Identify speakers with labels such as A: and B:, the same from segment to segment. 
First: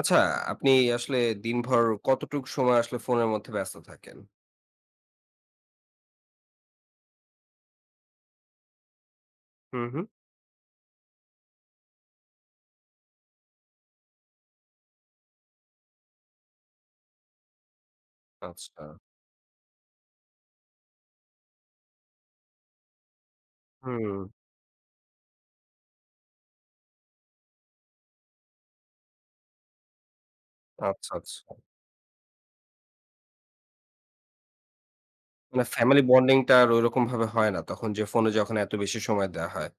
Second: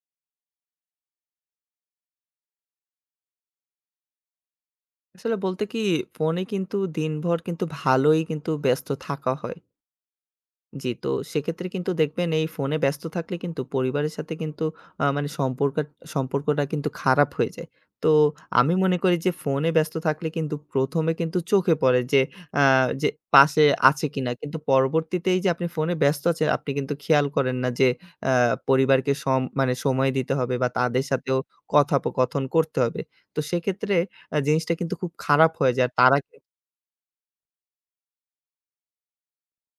A: আচ্ছা, আপনি আসলে দিনভর কতটুক সময় আসলে ফোনের মধ্যে ব্যস্ত থাকেন?
B: আসলে বলতে কি, ফোনে কিন্তু দিনভর কিন্তু ভালোই কিন্তু ব্যস্ত থাকা হয়।
A: হুম, হুম।
B: জি, তো সেক্ষেত্রে কিন্তু দেখবেন, এই ফোনে ব্যস্ত থাকলে কিন্তু পরিবারের সাথে কিন্তু মানে সম্পর্কটা কিন্তু খারাপ হয়ে যায়। তো আমি
A: আচ্ছা।
B: মনে করি যে ফোনে ব্যস্ত থাকলে কিন্তু ১ম এ কিন্তু চোখে পড়ে যে আ যে পাশে আছে
A: হুম,
B: কিনা। কিন্তু পরবর্তীতে এই যে আপনি ফোনে ব্যস্ত আছেন, আপনি কিন্তু খেয়াল করেন না যে আ পরিবারকে মানে সময় দিতে হবে বা তাদের
A: আচ্ছা,
B: সাথেও
A: আচ্ছা।
B: কথোপকথন করতে হবে। তো সেক্ষেত্রে জিনিসটা কিন্তু খুব খারাপ
A: মানে জি।
B: হয়ে যায়। আর
A: ফ্যামিলি
B: তারা
A: বন্ডিং টা আর ঐরকম ভাবে হয় না, তখন যে ফোনে যখন এত বেশি সময় দেয়া হয়।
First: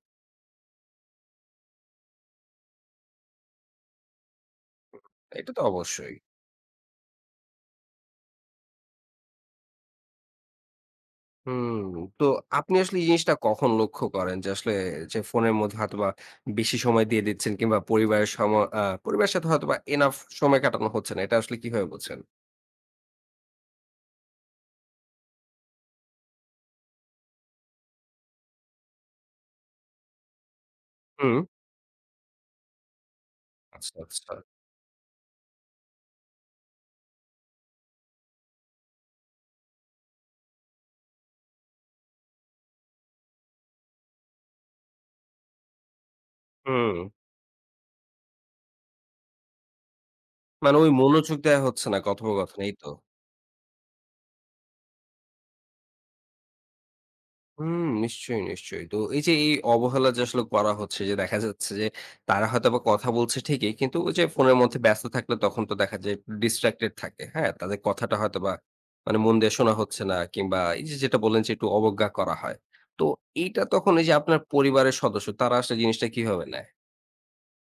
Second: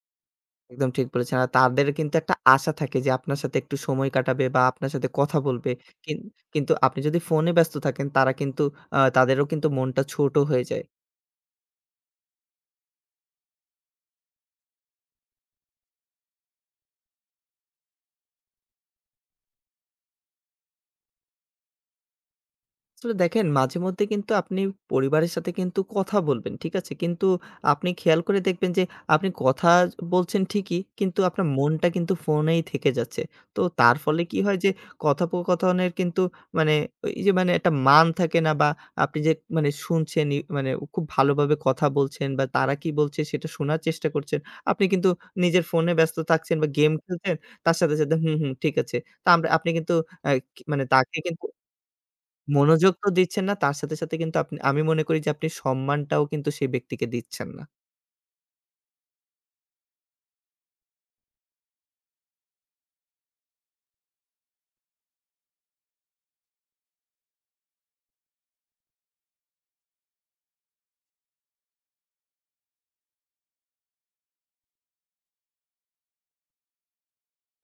B: একদম ঠিক বলেছেন। আর তাদের কিন্তু একটা আশা থাকে যে আপনার সাথে একটু সময় কাটাবে বা আপনার সাথে কথা
A: এটা তো
B: বলবে।
A: অবশ্যই।
B: কিন কিন্তু আপনি যদি ফোনে ব্যস্ত থাকেন, তারা কিন্তু আ তাদেরও কিন্তু মনটা ছোট হয়ে যায়।
A: হুম, তো আপনি আসলে এই জিনিসটা কখন লক্ষ্য করেন যে আসলে যে ফোনের মধ্যে হয়তোবা বেশি সময় দিয়ে দিচ্ছেন কিংবা পরিবারের সম আ পরিবারের সাথে হয়তোবা এনাফ সময় কাটানো হচ্ছে না। এটা আসলে কিভাবে বোঝেন?
B: আসলে দেখেন, মাঝে মধ্যে কিন্তু আপনি পরিবারের সাথে কিন্তু কথা বলবেন, ঠিক আছে? কিন্তু আপনি খেয়াল করে দেখবেন যে আপনি কথা বলছেন ঠিকই, কিন্তু
A: হুম।
B: আপনার মনটা কিন্তু ফোনেই থেকে যাচ্ছে। তো তার
A: আচ্ছা,
B: ফলে
A: আচ্ছা।
B: কি হয় যে কথোপকথনের কিন্তু মানে, এই যে মানে একটা মান থাকে না, বা আপনি যে মানে শুনছেন ই মানে খুব ভালোভাবে কথা বলছেন বা তারা কি বলছে সেটা শোনার চেষ্টা করছেন। আপনি কিন্তু নিজের ফোনে ব্যস্ত থাকছেন বা গেম
A: হুম,
B: খেলছেন। তার সাথে, সাথে হুম, হুম, ঠিক আছে। তা আমরা আপনি কিন্তু আ কি
A: মানে
B: মানে
A: ওই
B: তাকে
A: মনোযোগ
B: কিন্তু
A: দেয়া হচ্ছে না কথোপকথনে, এই তো?
B: মনোযোগ তো দিচ্ছেন না। তার সাথে, সাথে কিন্তু আপনি, আমি মনে করি যে আপনি সম্মানটাও কিন্তু সেই ব্যক্তিকে দিচ্ছেন না।
A: হুম, নিশ্চয়ই, নিশ্চয়ই। তো এই যে এই অবহেলা যে আসলে করা হচ্ছে, যে দেখা যাচ্ছে যে তারা হয়তোবা কথা বলছে ঠিকই কিন্তু ওই যে ফোনের মধ্যে ব্যস্ত থাকলে তখন তো দেখা যায় ডিস্ট্রাক্টেড থাকে। হ্যাঁ? তাদের কথাটা হয়তোবা মানে মন দিয়ে শোনা হচ্ছে না কিংবা এই যে যেটা বললেন যে একটু অবজ্ঞা করা হয়। তো এইটা তখন এই যে আপনার পরিবারের সদস্য তারা আসলে জিনিসটা কিভাবে নেয়?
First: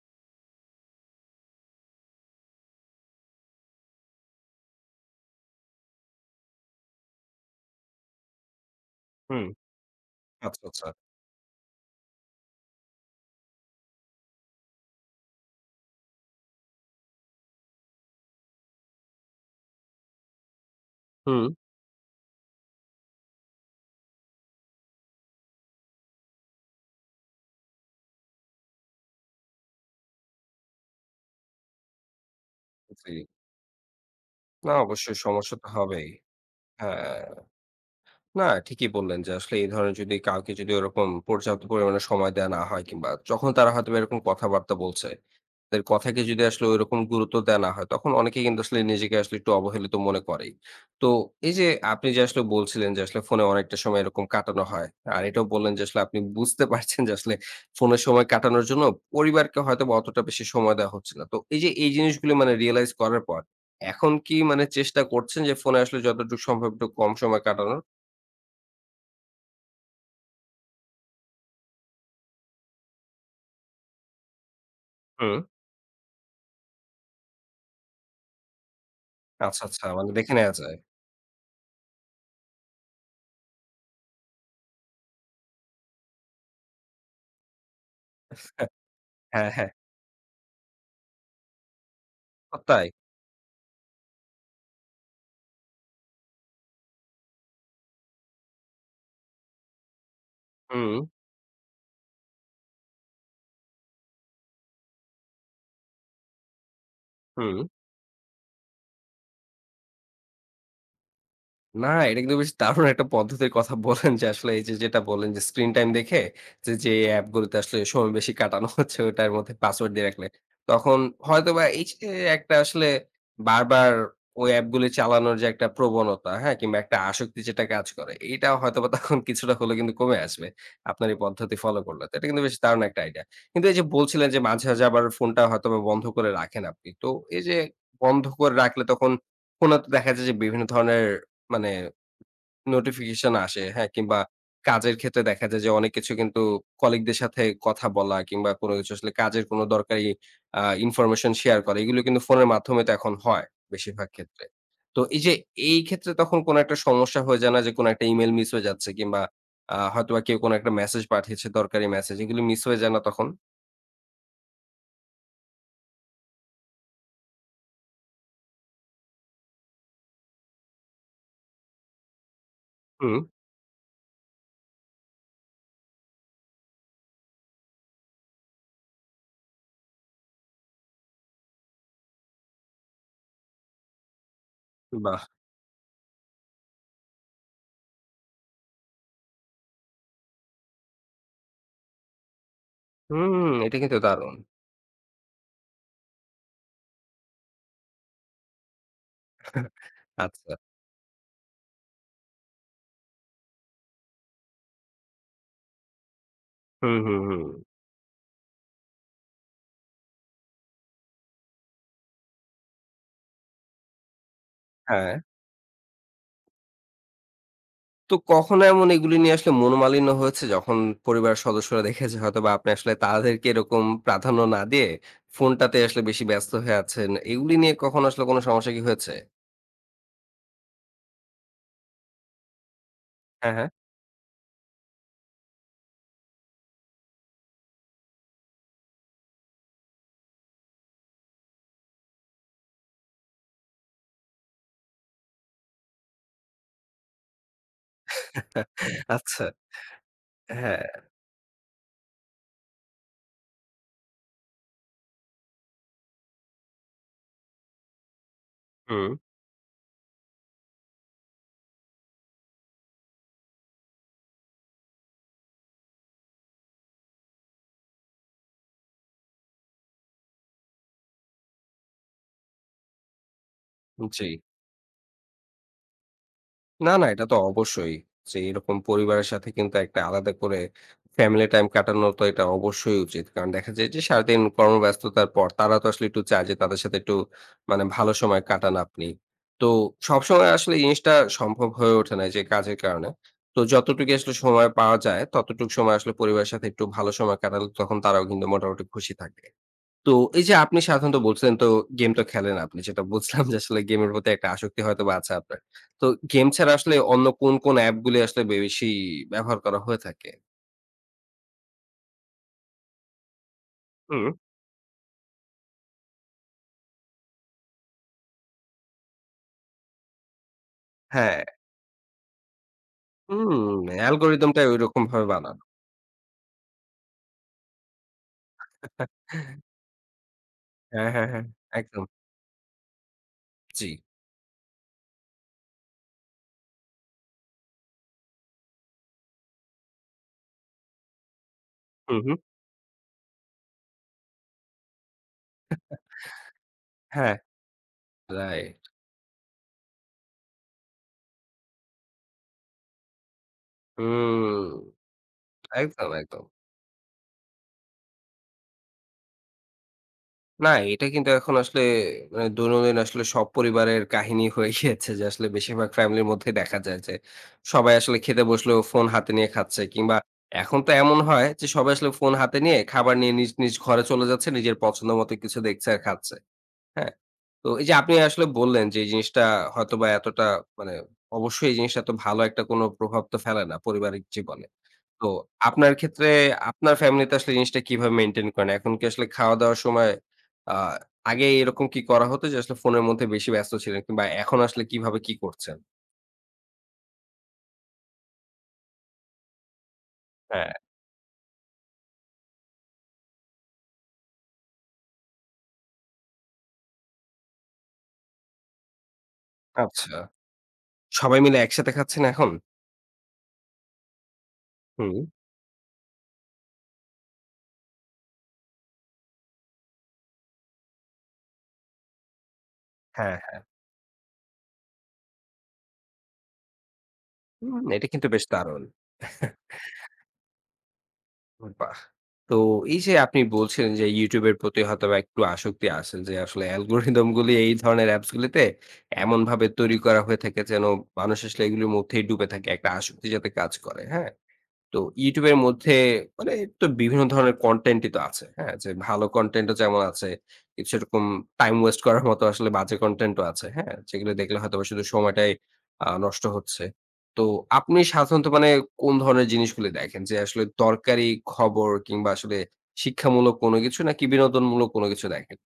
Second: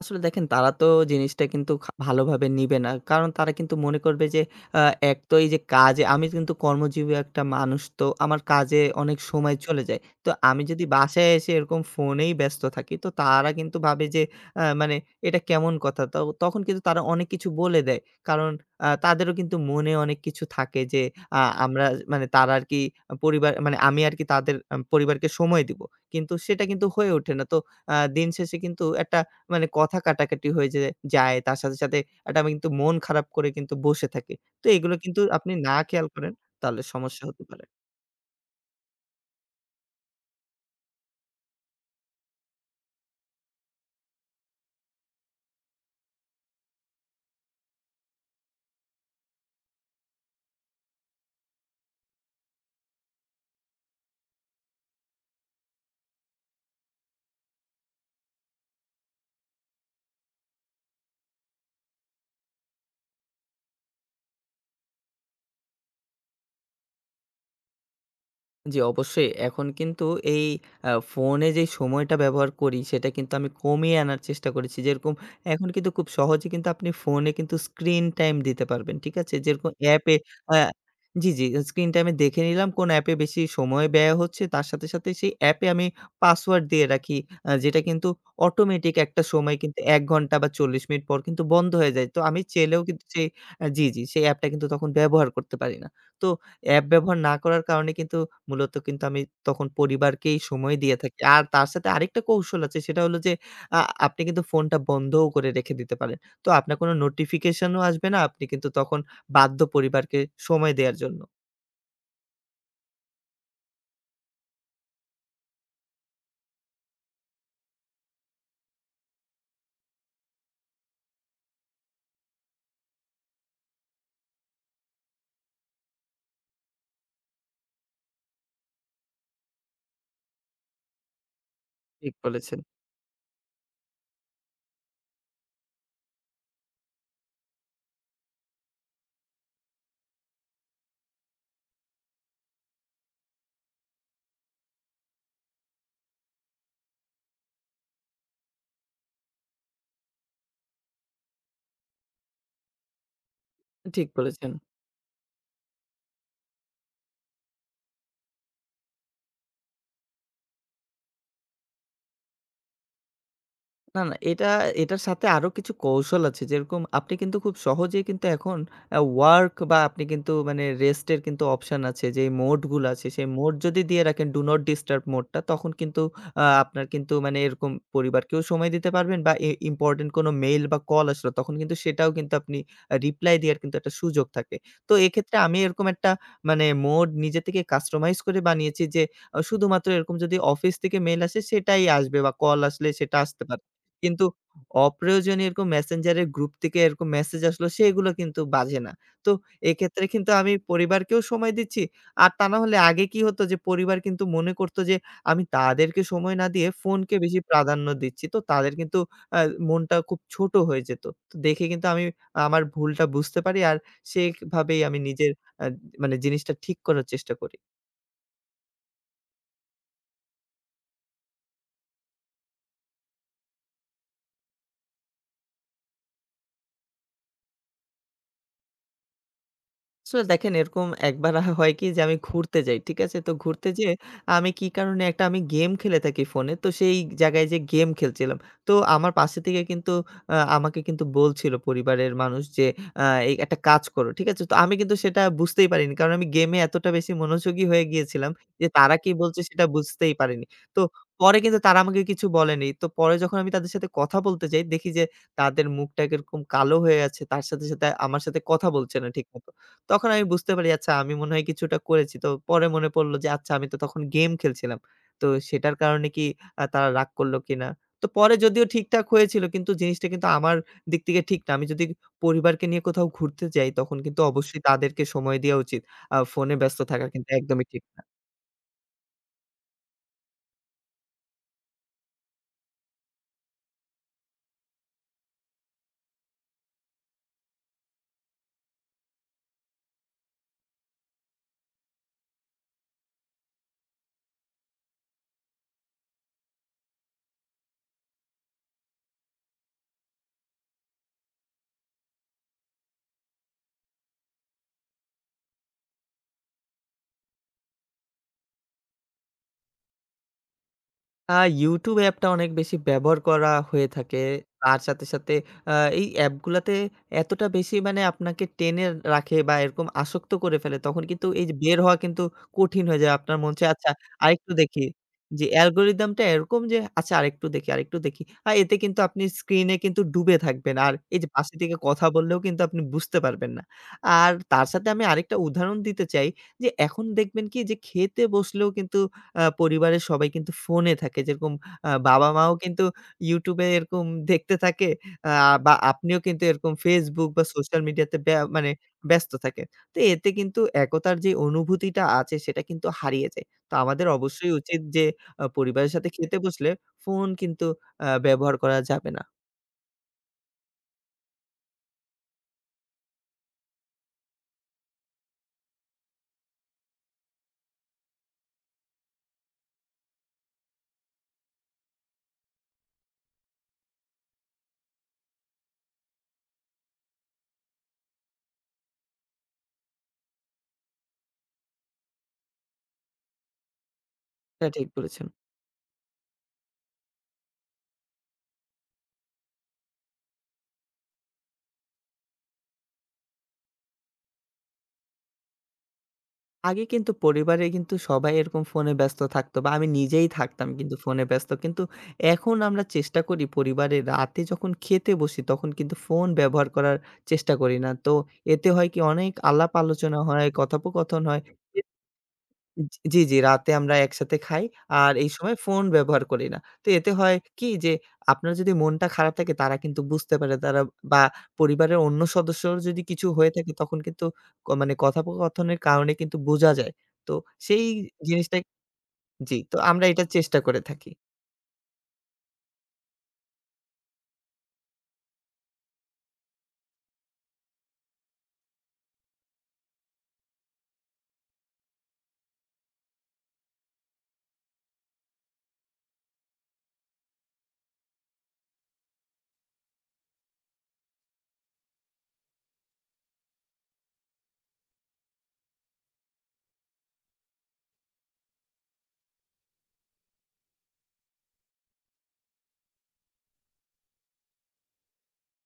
B: আসলে দেখেন, তারা তো জিনিসটা কিন্তু ভালোভাবে নিবে না। কারণ তারা কিন্তু মনে করবে যে আ এক তো এই যে, কাজে আমি কিন্তু কর্মজীবী একটা মানুষ, তো আমার কাজে অনেক
A: হুম,
B: সময় চলে যায়। তো আমি
A: আচ্ছা,
B: যদি
A: আচ্ছা।
B: বাসায় এসে এরকম ফোনেই ব্যস্ত থাকি, তো তারা কিন্তু ভাবে যে মানে এটা কেমন কথা? তো তখন কিন্তু তারা অনেক কিছু বলে দেয়। কারণ তাদেরও কিন্তু মনে অনেক কিছু থাকে যে আ
A: হুম,
B: আমরা মানে তারা আরকি, পরিবার মানে আমি আরকি তাদের পরিবারকে সময় দিব। কিন্তু সেটা কিন্তু হয়ে ওঠে না। তো দিন শেষে কিন্তু একটা মানে কথা কাটাকাটি হয়ে যে যায়। তার সাথে, সাথে একটা আমি কিন্তু মন
A: জি।
B: খারাপ করে কিন্তু বসে থাকি। তো
A: না
B: এগুলো
A: অবশ্যই
B: কিন্তু আপনি
A: সমস্যা তো
B: না খেয়াল
A: হবেই।
B: করেন, তাহলে
A: হ্যাঁ।
B: সমস্যা হতে পারে।
A: না, ঠিকই বললেন যে আসলে এই ধরনের যদি কাউকে যদি ওরকম পর্যাপ্ত পরিমাণে সময় দেয়া না হয় কিংবা যখন তারা হয়তো বা এরকম কথাবার্তা বলছে, তাদের কথাকে যদি আসলে ওইরকম গুরুত্ব দেয়া না হয়, তখন অনেকেই কিন্তু আসলে নিজেকে আসলে একটু অবহেলিত মনে করেই। তো এই যে আপনি যে আসলে বলছিলেন যে আসলে ফোনে অনেকটা সময় এরকম কাটানো হয়। আর এটাও বললেন যে আসলে আপনি বুঝতে পারছেন যে আসলে ফোনে সময় কাটানোর জন্য পরিবারকে হয়তোবা অতটা বেশি সময় দেওয়া হচ্ছে না। তো এই যে এই জিনিসগুলো মানে রিয়ালাইজ করার পর এখন কি মানে চেষ্টা করছেন যে ফোনে আসলে যতটুকু সম্ভব একটু কম সময় কাটানোর?
B: জি, অবশ্যই। এখন কিন্তু এই ফোনে যেই সময়টা ব্যবহার করি, সেটা কিন্তু আমি কমিয়ে আনার চেষ্টা করেছি। যেরকম
A: হুম।
B: এখন কিন্তু খুব সহজে কিন্তু আপনি ফোনে কিন্তু স্ক্রিন টাইম দিতে পারবেন। ঠিক আছে?
A: আচ্ছা,
B: যেরকম
A: আচ্ছা। মানে
B: অ্যাপে,
A: দেখে নেয়া
B: আ
A: যায়।
B: জি, জি। স্ক্রিন টাইমে দেখে নিলাম কোন অ্যাপে বেশি সময় ব্যয় হচ্ছে। তার সাথে, সাথে সেই অ্যাপে আমি পাসওয়ার্ড দিয়ে রাখি। যেটা কিন্তু অটোমেটিক একটা
A: হ্যাঁ,
B: সময়
A: হ্যাঁ।
B: কিন্তু ১ ঘন্টা বা ৪০ মিনিট পর কিন্তু বন্ধ হয়ে যায়। তো আমি
A: হ্যাঁ,
B: চাইলেও
A: তাই।
B: কিন্তু সেই, জি, জি। সেই অ্যাপটা কিন্তু তখন ব্যবহার করতে পারি না। তো অ্যাপ ব্যবহার না করার কারণে কিন্তু মূলত কিন্তু আমি তখন পরিবারকেই সময় দিয়ে
A: হুম,
B: থাকি। আর তার সাথে আরেকটা কৌশল আছে, সেটা হলো যে আ আপনি কিন্তু ফোনটা বন্ধও করে রেখে দিতে পারেন। তো আপনার কোনো
A: হুম।
B: নোটিফিকেশনও আসবে না। আপনি কিন্তু তখন বাধ্য, পরিবারকে সময় দেয়ার জন্য।
A: না, এটা কিন্তু বেশ দারুণ একটা পদ্ধতির কথা বললেন যে আসলে এই যে যেটা বললেন যে স্ক্রিন টাইম দেখে যে অ্যাপগুলোতে আসলে সময় বেশি কাটানো হচ্ছে ওটার মধ্যে পাসওয়ার্ড দিয়ে রাখলে, তখন হয়তোবা এই যে একটা আসলে বারবার ওই অ্যাপগুলি চালানোর যে একটা প্রবণতা, হ্যাঁ? কিংবা একটা আসক্তি যেটা কাজ করে, এইটা হয়তোবা তখন কিছুটা হলেও কিন্তু কমে আসবে আপনার এই পদ্ধতি ফলো করলে।
B: ঠিক
A: তো এটা কিন্তু বেশ
B: বলেছেন,
A: দারুণ একটা আইডিয়া। কিন্তু এই যে বলছিলেন যে মাঝে, মাঝে আবার ফোনটা হয়তোবা বন্ধ করে রাখেন আপনি। তো এই যে বন্ধ করে রাখলে তখন ফোনে তো দেখা যায় যে বিভিন্ন ধরনের মানে নোটিফিকেশন আসে, হ্যাঁ? কিংবা কাজের ক্ষেত্রে দেখা যায় যে অনেক কিছু কিন্তু কলিগদের সাথে কথা বলা কিংবা কোনো কিছু আসলে কাজের কোনো দরকারি ইনফরমেশন শেয়ার করা এগুলো কিন্তু ফোনের মাধ্যমে তো এখন হয়
B: ঠিক
A: বেশিরভাগ ক্ষেত্রে।
B: বলেছেন।
A: তো এই যে এই ক্ষেত্রে তখন কোনো একটা সমস্যা হয়ে যায় না যে কোনো একটা ইমেইল মিস হয়ে যাচ্ছে কিংবা হয়তোবা কেউ কোনো একটা মেসেজ পাঠিয়েছে, দরকারি মেসেজ এগুলো মিস হয়ে যায় না তখন?
B: না, না। এটা, এটার সাথে আরো কিছু কৌশল আছে। যেরকম আপনি কিন্তু খুব সহজেই কিন্তু এখন ওয়ার্ক বা আপনি কিন্তু মানে রেস্টের কিন্তু অপশন আছে। যেই মোডগুলো আছে,
A: হুম,
B: সেই মোড যদি দিয়ে রাখেন ডু নট ডিস্টার্ব মোডটা, তখন কিন্তু আপনার কিন্তু মানে এরকম পরিবারকেও সময় দিতে পারবেন, বা এ ইম্পোর্টেন্ট কোনো মেইল বা কল আসলো তখন কিন্তু সেটাও কিন্তু আপনি রিপ্লাই দেওয়ার কিন্তু একটা সুযোগ থাকে। তো
A: বাহ!
B: এক্ষেত্রে আমি এরকম একটা মানে মোড নিজে থেকে কাস্টমাইজ করে বানিয়েছি, যে শুধুমাত্র এরকম যদি অফিস থেকে মেইল আসে সেটাই আসবে, বা কল আসলে সেটা আসতে
A: হুম,
B: পারে।
A: এটা কিন্তু
B: কিন্তু
A: দারুণ।
B: অপ্রয়োজনীয় এরকম মেসেঞ্জারের গ্রুপ থেকে এরকম মেসেজ আসলো, সেগুলো কিন্তু বাজে না। তো এক্ষেত্রে কিন্তু আমি
A: আচ্ছা।
B: পরিবারকেও সময় দিচ্ছি। আর তা না হলে আগে কি হতো, যে পরিবার কিন্তু মনে করত যে আমি তাদেরকে সময় না দিয়ে
A: হুম,
B: ফোনকে
A: হুম,
B: বেশি
A: হুম।
B: প্রাধান্য দিচ্ছি। তো তাদের কিন্তু আ মনটা খুব ছোট হয়ে যেত। তো দেখে কিন্তু আমি আমার ভুলটা বুঝতে পারি, আর সেভাবেই আমি
A: হ্যাঁ।
B: নিজের আ মানে জিনিসটা ঠিক করার চেষ্টা করি।
A: তো কখনো এমন এগুলি নিয়ে আসলে মনোমালিন্য হয়েছে? যখন পরিবারের সদস্যরা দেখেছে হয়তোবা আপনি আসলে তাদেরকে এরকম প্রাধান্য না দিয়ে ফোনটাতে আসলে বেশি ব্যস্ত হয়ে আছেন। এগুলি নিয়ে কখনো আসলে কোনো সমস্যা কি হয়েছে?
B: আসলে দেখেন, এরকম একবার হয় কি যে আমি ঘুরতে যাই। ঠিক আছে? তো
A: হ্যাঁ, হ্যাঁ।
B: ঘুরতে যেয়ে আমি কি কারণে, একটা আমি গেম খেলে থাকি ফোনে। তো সেই জায়গায় যেয়ে গেম খেলছিলাম। তো আমার পাশে থেকে কিন্তু আমাকে কিন্তু বলছিল পরিবারের মানুষ যে, "আ এই একটা কাজ করো।" ঠিক আছে? তো আমি কিন্তু সেটা বুঝতেই পারিনি। কারণ আমি গেমে এতটা বেশি মনোযোগী হয়ে গিয়েছিলাম যে তারা কি বলছে
A: আচ্ছা।
B: সেটা বুঝতেই পারিনি। তো
A: হ্যাঁ।
B: পরে কিন্তু তারা আমাকে কিছু বলেনি। তো পরে যখন আমি তাদের সাথে কথা বলতে যাই, দেখি যে তাদের মুখটা কিরকম কালো হয়ে আছে। তার সাথে, সাথে আমার সাথে কথা বলছে না
A: হুম,
B: ঠিকমত। তখন আমি বুঝতে পারি, আচ্ছা, আমি মনে হয় কিছুটা করেছি। তো পরে মনে পড়ল, যে আচ্ছা, আমি তো তখন গেম খেলছিলাম। তো সেটার কারণে কি তারা রাগ করল কিনা? তো পরে যদিও ঠিকঠাক হয়েছিল, কিন্তু জিনিসটা কিন্তু আমার দিক থেকে ঠিক না। আমি যদি পরিবারকে নিয়ে কোথাও ঘুরতে যাই, তখন কিন্তু
A: জি।
B: অবশ্যই তাদেরকে সময় দেয়া উচিত। ফোনে ব্যস্ত
A: না,
B: থাকা
A: না, এটা
B: কিন্তু
A: তো
B: একদমই ঠিক
A: অবশ্যই।
B: না।
A: যে এরকম পরিবারের সাথে কিন্তু একটা আলাদা করে ফ্যামিলি টাইম কাটানো তো এটা অবশ্যই উচিত। কারণ দেখা যায় যে সারাদিন কর্মব্যস্ততার পর তারা তো আসলে একটু চায় যে তাদের সাথে একটু মানে ভালো সময় কাটান আপনি। তো সবসময় আসলে এই জিনিসটা সম্ভব হয়ে ওঠে না এই যে কাজের কারণে। তো যতটুকু আসলে সময় পাওয়া যায় ততটুকু সময় আসলে পরিবারের সাথে একটু ভালো সময় কাটালে তখন তারাও কিন্তু মোটামুটি খুশি থাকে। তো এই যে আপনি সাধারণত বলছিলেন তো, গেম তো খেলেন আপনি। যেটা বুঝলাম যে আসলে গেমের প্রতি একটা আসক্তি হয়তোবা আছে আপনার। তো গেম ছাড়া আসলে অন্য কোন, কোন অ্যাপ গুলি আসলে বেশি ব্যবহার করা হয়ে থাকে?
B: আ YouTube অ্যাপটা অনেক বেশি ব্যবহার করা হয়ে থাকে।
A: হুম।
B: তার সাথে, সাথে আ এই অ্যাপগুলাতে এতটা বেশি মানে আপনাকে টেনে রাখে বা এরকম আসক্ত করে ফেলে, তখন কিন্তু
A: হ্যাঁ,
B: এই যে বের হওয়া কিন্তু কঠিন হয়ে যায়। আপনার মন চায়,
A: হুম,
B: আচ্ছা, আরেকটু
A: অ্যালগরিদম টাই
B: দেখি।
A: ঐরকম ভাবে
B: যে
A: বানানো।
B: অ্যালগরিদমটা এরকম, যে আচ্ছা, আরেকটু দেখি, আরেকটু দেখি। এতে কিন্তু আপনি স্ক্রিনে কিন্তু ডুবে থাকবেন। আর
A: হ্যাঁ,
B: এই যে
A: হ্যাঁ, হ্যাঁ,
B: পাশে থেকে কথা
A: একদম।
B: বললেও কিন্তু আপনি বুঝতে পারবেন না।
A: জি।
B: আর তার সাথে আমি আরেকটা উদাহরণ দিতে চাই, যে এখন দেখবেন কি, যে খেতে বসলেও কিন্তু পরিবারের সবাই কিন্তু ফোনে থাকে। যেরকম
A: হুম, হুম।
B: বাবা-মাও কিন্তু YouTube এ এরকম দেখতে থাকে। আ বা আপনিও কিন্তু এরকম Facebook
A: হ্যাঁ।
B: বা সোশ্যাল মিডিয়াতে মানে
A: রাইট।
B: ব্যস্ত থাকে। তো এতে কিন্তু একতার যে অনুভূতিটা আছে সেটা কিন্তু হারিয়ে যায়। তো আমাদের অবশ্যই
A: হুম,
B: উচিত যে পরিবারের সাথে
A: একদম,
B: খেতে
A: একদম।
B: বসলে ফোন কিন্তু ব্যবহার করা যাবে না।
A: না, এটা কিন্তু এখন আসলে মানে দৈনন্দিন আসলে সব পরিবারের কাহিনী হয়ে গিয়েছে যে আসলে বেশিরভাগ ফ্যামিলির মধ্যে দেখা যায় যে সবাই আসলে খেতে বসলেও ফোন হাতে নিয়ে খাচ্ছে কিংবা এখন তো এমন হয় যে সবাই আসলে ফোন হাতে নিয়ে খাবার নিয়ে নিজ নিজ ঘরে চলে যাচ্ছে, নিজের পছন্দ মতো কিছু দেখছে আর খাচ্ছে। হ্যাঁ? তো এই যে আপনি আসলে বললেন যে এই জিনিসটা হয়তোবা এতটা মানে অবশ্যই এই জিনিসটা এত ভালো একটা কোনো প্রভাব তো ফেলে না পারিবারিক জীবনে।
B: এটা ঠিক বলেছেন।
A: তো আপনার ক্ষেত্রে আপনার ফ্যামিলিতে আসলে জিনিসটা কিভাবে মেইনটেইন করেন? এখন কি আসলে খাওয়া-দাওয়ার সময় আ আগে এরকম কি করা হতো যে আসলে ফোনের মধ্যে বেশি ব্যস্ত ছিলেন কিংবা এখন আসলে কিভাবে কি করছেন?
B: আগে কিন্তু পরিবারে কিন্তু সবাই এরকম ফোনে ব্যস্ত থাকতো, বা আমি নিজেই থাকতাম
A: হ্যাঁ।
B: কিন্তু ফোনে ব্যস্ত। কিন্তু এখন আমরা চেষ্টা করি, পরিবারে রাতে যখন খেতে বসি তখন কিন্তু ফোন ব্যবহার করার চেষ্টা করি না। তো এতে হয় কি, অনেক আলাপ
A: আচ্ছা।
B: আলোচনা হয়, কথোপকথন
A: সবাই
B: হয়।
A: মিলে একসাথে খাচ্ছেন এখন?
B: জি, জি, রাতে আমরা একসাথে খাই। আর
A: হুম।
B: এই সময় ফোন ব্যবহার করি না। তো এতে হয় কি, যে আপনার যদি মনটা খারাপ থাকে তারা কিন্তু বুঝতে পারে, তারা, বা পরিবারের অন্য সদস্যর যদি কিছু
A: হ্যাঁ,
B: হয়ে
A: হ্যাঁ।
B: থাকে তখন কিন্তু মানে কথোপকথনের কারণে কিন্তু বোঝা যায়। তো সেই
A: হুম, এটা কিন্তু বেশ
B: জিনিসটাই,
A: দারুণ।
B: জি, তো আমরা এটা চেষ্টা করে থাকি।
A: বাহ! তো এই যে আপনি বলছিলেন যে YouTube এর প্রতি হয়তোবা একটু আসক্তি আছে যে আসলে অ্যালগরিদম গুলি এই ধরনের অ্যাপস গুলিতে এমনভাবে তৈরি করা হয়ে থাকে যেন মানুষ আসলে এগুলির মধ্যেই ডুবে থাকে, একটা আসক্তি যাতে কাজ করে। হ্যাঁ? তো YouTube এর মধ্যে মানে তো বিভিন্ন ধরনের কনটেন্টই তো আছে। হ্যাঁ? যে ভালো কনটেন্টও যেমন আছে, কিছু এরকম টাইম ওয়েস্ট করার মতো আসলে বাজে কনটেন্টও আছে। হ্যাঁ? যেগুলো দেখলে হয়তোবা শুধু সময়টাই নষ্ট হচ্ছে। তো আপনি সাধারণত মানে কোন ধরনের জিনিসগুলো দেখেন? যে আসলে দরকারি খবর কিংবা আসলে শিক্ষামূলক কোনো কিছু নাকি বিনোদনমূলক কোনো কিছু দেখেন?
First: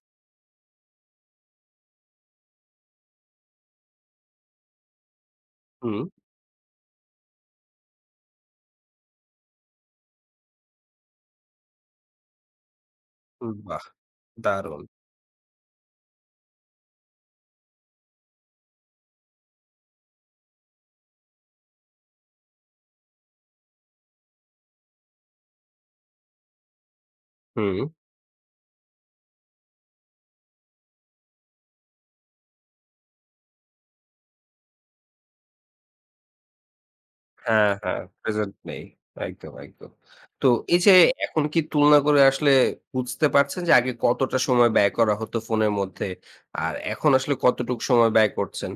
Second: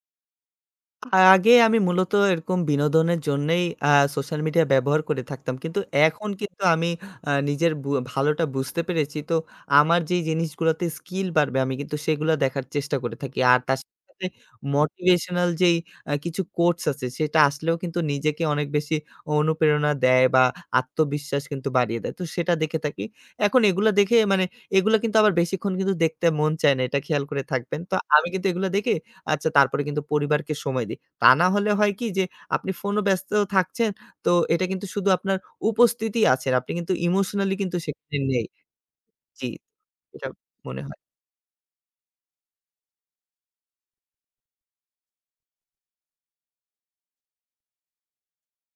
B: আ আগে আমি মূলত এরকম বিনোদনের জন্যেই সোশ্যাল মিডিয়া ব্যবহার করে থাকতাম। কিন্তু
A: হুম,
B: এখন কিন্তু আমি নিজের ভালোটা বুঝতে পেরেছি। তো আমার যেই জিনিসগুলাতে স্কিল বাড়বে আমি কিন্তু সেগুলা দেখার চেষ্টা করে থাকি।
A: হুম,
B: আর তার
A: বাহ!
B: সাথে
A: দারুণ।
B: মোটিভেশনাল যেই কিছু কোটস আছে সেটা আসলেও কিন্তু নিজেকে অনেক বেশি অনুপ্রেরণা দেয় বা আত্মবিশ্বাস কিন্তু বাড়িয়ে দেয়। তো সেটা দেখে থাকি। এখন এগুলা দেখে মানে, এগুলা কিন্তু আবার বেশিক্ষণ কিন্তু দেখতে মন চায় না। এটা খেয়াল করে থাকবেন।
A: হুম।
B: তো আমি কিন্তু এগুলা দেখে, আচ্ছা, তারপরে কিন্তু পরিবারকে সময় দেই। তা না হলে হয় কি যে আপনি ফোনও ব্যস্ত থাকছেন। তো এটা কিন্তু শুধু আপনার উপস্থিতি আছেন। আপনি কিন্তু ইমোশনালি
A: হ্যাঁ,
B: কিন্তু
A: হ্যাঁ,
B: সেখানে নেই।
A: প্রেজেন্ট নেই।
B: জি,
A: একদম, একদম।
B: এটা
A: তো এই
B: মনে
A: যে
B: হয়।
A: এখন কি তুলনা করে আসলে বুঝতে পারছেন যে আগে কতটা সময় ব্যয় করা হতো ফোনের মধ্যে? আর এখন আসলে কতটুকু সময় ব্যয় করছেন?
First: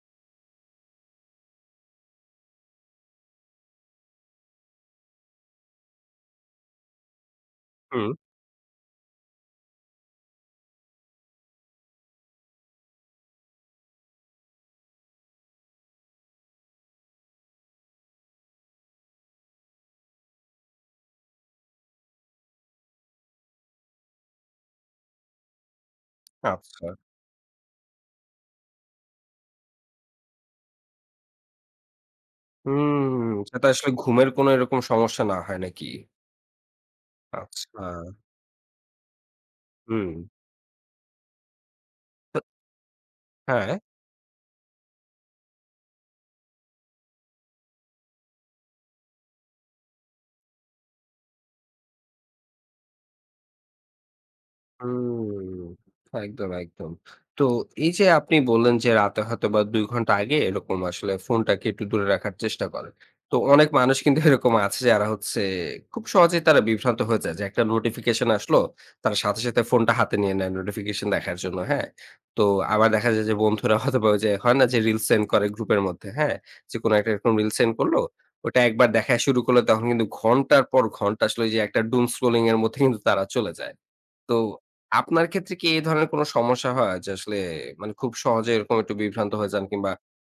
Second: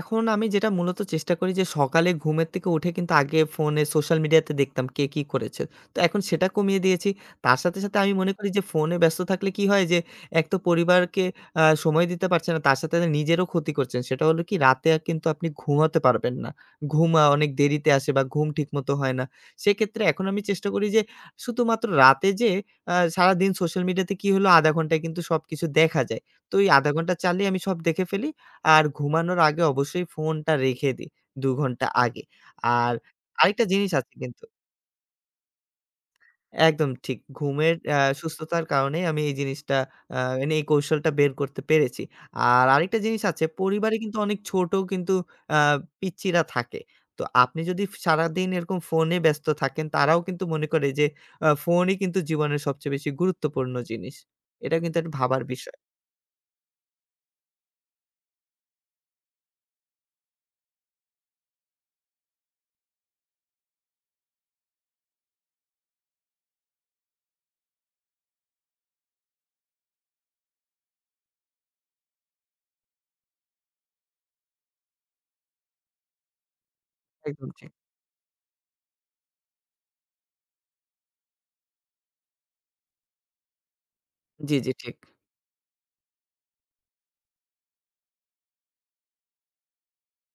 B: এখন আমি যেটা মূলত চেষ্টা করি, যে সকালে ঘুমের থেকে উঠে কিন্তু আগে ফোনে সোশ্যাল মিডিয়াতে দেখতাম কে কি করেছে। তো এখন সেটা কমিয়ে দিয়েছি। তার সাথে, সাথে
A: হুম,
B: আমি মনে করি যে ফোনে ব্যস্ত থাকলে কি হয়, যে এক তো পরিবারকে সময় দিতে পারছেন না, তার সাথে সাথে নিজেরও ক্ষতি করছেন। সেটা হলো কি, রাতে কিন্তু আপনি ঘুমাতে পারবেন না। ঘুম অনেক দেরিতে আসে বা ঘুম ঠিকমতো হয় না। সেক্ষেত্রে এখন আমি চেষ্টা করি যে শুধুমাত্র রাতে যেয়ে সারাদিন সোশ্যাল মিডিয়াতে কি হলো আধা ঘন্টায় কিন্তু সবকিছু দেখা যায়। তো এই
A: আচ্ছা।
B: আধা ঘন্টা চালিয়ে আমি সব দেখে ফেলি। আর ঘুমানোর আগে অবশ্যই ফোনটা রেখে দিই ২ ঘন্টা আগে। আর
A: হুম,
B: আরেকটা
A: যাতে আসলে
B: জিনিস আছে
A: ঘুমের
B: কিন্তু,
A: কোনো এরকম সমস্যা না হয় নাকি?
B: একদম ঠিক। ঘুমের
A: আচ্ছা,
B: সুস্থতার কারণেই আমি এই জিনিসটা,
A: হুম।
B: মানে এই কৌশলটা বের করতে পেরেছি।
A: তো
B: আর আরেকটা জিনিস আছে,
A: হ্যাঁ।
B: পরিবারে কিন্তু অনেক ছোট কিন্তু আ পিচ্চিরা থাকে। তো আপনি যদি সারাদিন এরকম ফোনে ব্যস্ত থাকেন তারাও কিন্তু মনে করে যে ফোনই কিন্তু জীবনের সবচেয়ে বেশি গুরুত্বপূর্ণ জিনিস। এটা কিন্তু একটা ভাবার
A: হুম,
B: বিষয়।
A: একদম, একদম। তো এই যে আপনি বললেন যে রাতে হয়তোবা ২ ঘন্টা আগে এরকম আসলে ফোনটাকে একটু দূরে রাখার চেষ্টা করেন। তো অনেক মানুষ কিন্তু এরকম আছে যারা হচ্ছে খুব সহজেই তারা বিভ্রান্ত হয়ে যায় যে একটা নোটিফিকেশন আসলো, তারা সাথে, সাথে ফোনটা হাতে নিয়ে নেয় নোটিফিকেশন দেখার জন্য, হ্যাঁ? তো আবার দেখা যায় যে বন্ধুরা হয়তোবা ওই যে হয় না যে রিল সেন্ড করে গ্রুপের মধ্যে, হ্যাঁ? যে কোনো একটা এরকম
B: একদম
A: রিল
B: ঠিক।
A: সেন্ড করলো, ওটা একবার দেখা শুরু করলে তখন কিন্তু ঘন্টার পর ঘন্টা আসলে ওই যে একটা doom scrolling এর মধ্যে কিন্তু তারা চলে যায়। তো
B: জি, জি, ঠিক।
A: আপনার ক্ষেত্রে কি এই ধরনের কোনো সমস্যা হয় যে আসলে মানে খুব সহজে এরকম একটু বিভ্রান্ত হয়ে যান কিংবা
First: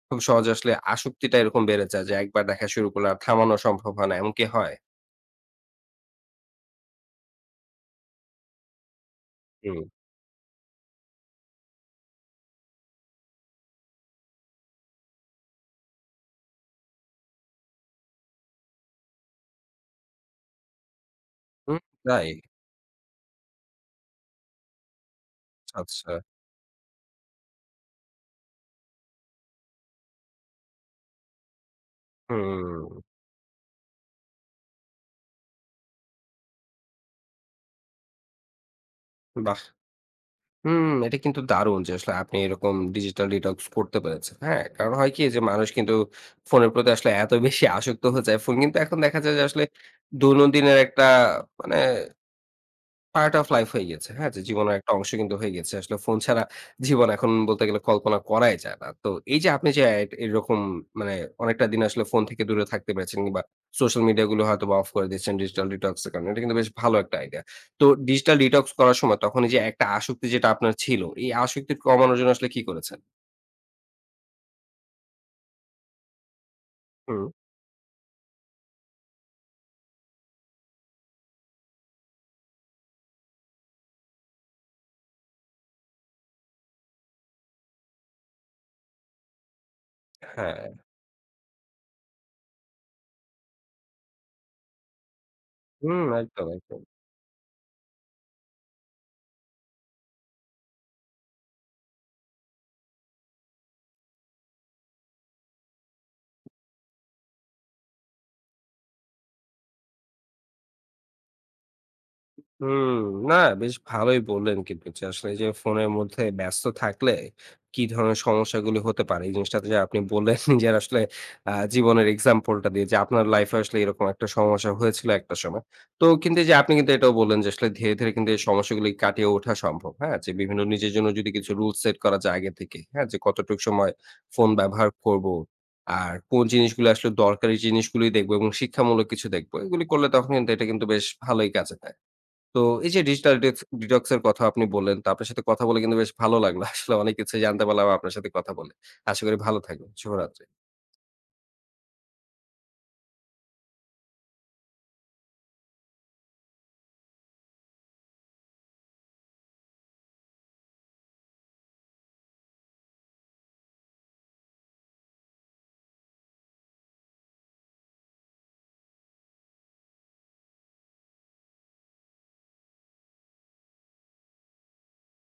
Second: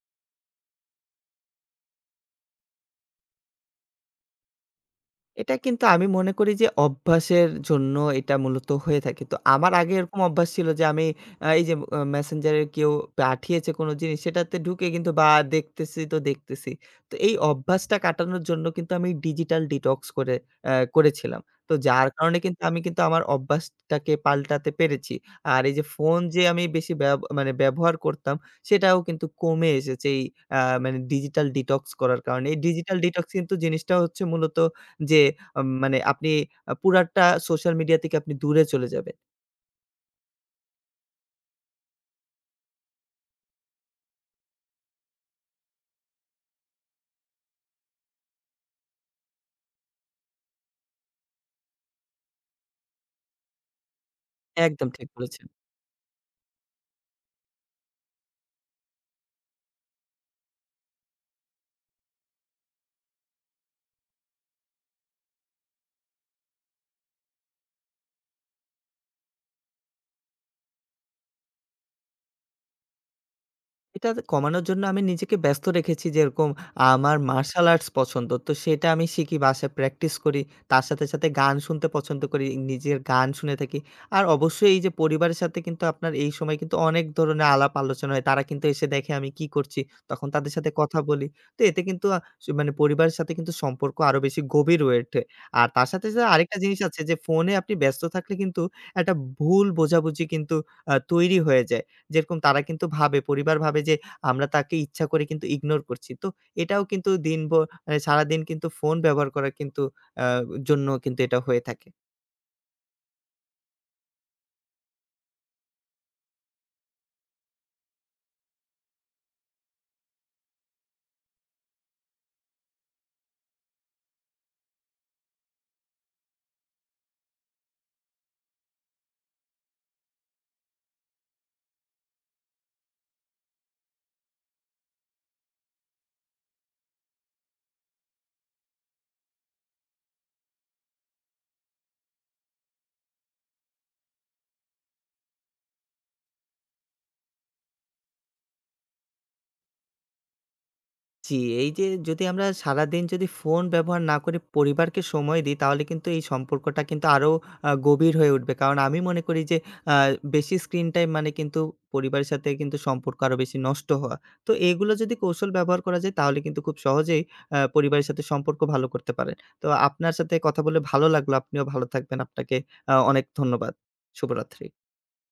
A: খুব সহজে আসলে আসক্তিটা এরকম বেড়ে যায় যে একবার দেখা শুরু করলে আর থামানো সম্ভব হয় না, এমন কি হয়?
B: এটা কিন্তু আমি মনে করি যে অভ্যাসের জন্য এটা মূলত হয়ে থাকে। তো আমার
A: হুম,
B: আগে এরকম অভ্যাস ছিল যে আমি এই যে Messenger এ কেউ পাঠিয়েছে কোনো জিনিস সেটাতে ঢুকে কিন্তু বা দেখতেছি তো দেখতেছি। তো এই অভ্যাসটা কাটানোর জন্য কিন্তু আমি ডিজিটাল ডিটক্স করে, করেছিলাম। তো
A: হুম,
B: যার
A: তাই?
B: কারণে কিন্তু আমি কিন্তু আমার অভ্যাসটাকে পাল্টাতে পেরেছি। আর এই যে
A: আচ্ছা।
B: ফোন যে আমি বেশি মানে ব্যবহার করতাম, সেটাও কিন্তু কমে এসেছে এই, আ মানে ডিজিটাল ডিটক্স করার কারণে। এই
A: হুম,
B: ডিজিটাল ডিটক্স কিন্তু জিনিসটা হচ্ছে মূলত যে মানে আপনি পুরাটা সোশ্যাল মিডিয়া থেকে আপনি দূরে চলে যাবেন।
A: বাহ! হুম, এটা কিন্তু দারুণ যে আসলে আপনি এরকম ডিজিটাল ডিটক্স করতে পেরেছেন। হ্যাঁ? কারণ হয় কি যে মানুষ কিন্তু ফোনের প্রতি আসলে এত বেশি আসক্ত হয়ে যায়। ফোন কিন্তু এখন দেখা যায় যে আসলে দৈনন্দিনের একটা মানে পার্ট অফ লাইফ হয়ে গেছে। হ্যাঁ? যে জীবনের
B: একদম
A: একটা
B: ঠিক
A: অংশ কিন্তু
B: বলেছেন।
A: হয়ে গেছে। আসলে ফোন ছাড়া জীবন এখন বলতে গেলে কল্পনা করাই যায় না। তো এই যে আপনি যে এরকম মানে অনেকটা দিন আসলে ফোন থেকে দূরে থাকতে পেরেছেন কিংবা সোশ্যাল মিডিয়া গুলো হয়তোবা অফ করে দিয়েছেন ডিজিটাল ডিটক্স এর কারণে। এটা কিন্তু বেশ ভালো একটা আইডিয়া। তো ডিজিটাল ডিটক্স করার সময় তখন এই যে একটা আসক্তি যেটা আপনার ছিল, এই আসক্তি কমানোর জন্য আসলে কি করেছেন?
B: এটা কমানোর জন্য আমি নিজেকে ব্যস্ত রেখেছি। যেরকম, আমার
A: হুম।
B: মার্শাল আর্টস পছন্দ। তো সেটা আমি শিখি, বাসায় প্র্যাকটিস করি। তার সাথে, সাথে গান শুনতে পছন্দ করি। নিজের গান শুনে থাকি। আর অবশ্যই এই যে পরিবারের সাথে কিন্তু আপনার এই সময় কিন্তু অনেক ধরনের আলাপ আলোচনা হয়। তারা কিন্তু এসে দেখে আমি কি করছি। তখন তাদের
A: হ্যাঁ।
B: সাথে কথা বলি। তো এতে কিন্তু মানে পরিবারের সাথে কিন্তু সম্পর্ক আরো বেশি গভীর হয়ে ওঠে। আর তার
A: হুম,
B: সাথে, সাথে
A: একদম,
B: আরেকটা জিনিস
A: একদম।
B: আছে যে ফোনে আপনি ব্যস্ত থাকলে কিন্তু একটা ভুল বোঝাবুঝি কিন্তু তৈরি হয়ে যায়। যেরকম তারা কিন্তু ভাবে, পরিবার ভাবে যে আমরা তাকে ইচ্ছা করে কিন্তু ইগনোর করছি। তো এটাও কিন্তু দিনভর মানে সারাদিন কিন্তু ফোন ব্যবহার করার কিন্তু আ জন্য কিন্তু এটা হয়ে থাকে।
A: হুম, না বেশ ভালোই বললেন কিন্তু যে আসলে এই যে ফোনের মধ্যে ব্যস্ত থাকলে কি ধরনের সমস্যাগুলি হতে পারে, এই জিনিসটা যে আপনি বললেন নিজের আসলে জীবনের এক্সাম্পলটা দিয়ে যে আপনার লাইফে আসলে এরকম একটা সমস্যা হয়েছিল একটা সময়। তো কিন্তু এই যে আপনি কিন্তু এটাও বললেন যে আসলে ধীরে ধীরে কিন্তু এই সমস্যাগুলি কাটিয়ে ওঠা সম্ভব, হ্যাঁ? যে বিভিন্ন নিজের জন্য যদি কিছু রুল সেট করা যায় আগে থেকে, হ্যাঁ? যে কতটুকু সময় ফোন ব্যবহার করব আর কোন জিনিসগুলো আসলে দরকারি জিনিসগুলি দেখবো এবং শিক্ষামূলক কিছু দেখবো, এগুলি করলে তখন কিন্তু এটা কিন্তু বেশ ভালোই কাজে দেয়। তো এই যে ডিজিটাল ডিটক্স ডিটক্স এর কথা আপনি বললেন, তো আপনার সাথে কথা বলে কিন্তু বেশ ভালো লাগলো। আসলে অনেক কিছু জানতে পারলাম আপনার সাথে কথা বলে। আশা করি ভালো থাকবেন। শুভরাত্রি।
B: জি, এই যে, যদি আমরা সারাদিন যদি ফোন ব্যবহার না করে পরিবারকে সময় দিই, তাহলে কিন্তু এই সম্পর্কটা কিন্তু আরো গভীর হয়ে উঠবে। কারণ আমি মনে করি যে আ বেশি স্ক্রিন টাইম মানে কিন্তু পরিবারের সাথে কিন্তু সম্পর্ক আরো বেশি নষ্ট হওয়া। তো এগুলো যদি কৌশল ব্যবহার করা যায় তাহলে কিন্তু খুব সহজেই পরিবারের সাথে সম্পর্ক ভালো করতে পারেন। তো আপনার সাথে কথা বলে ভালো লাগলো। আপনিও ভালো থাকবেন। আপনাকে অনেক ধন্যবাদ। শুভরাত্রি।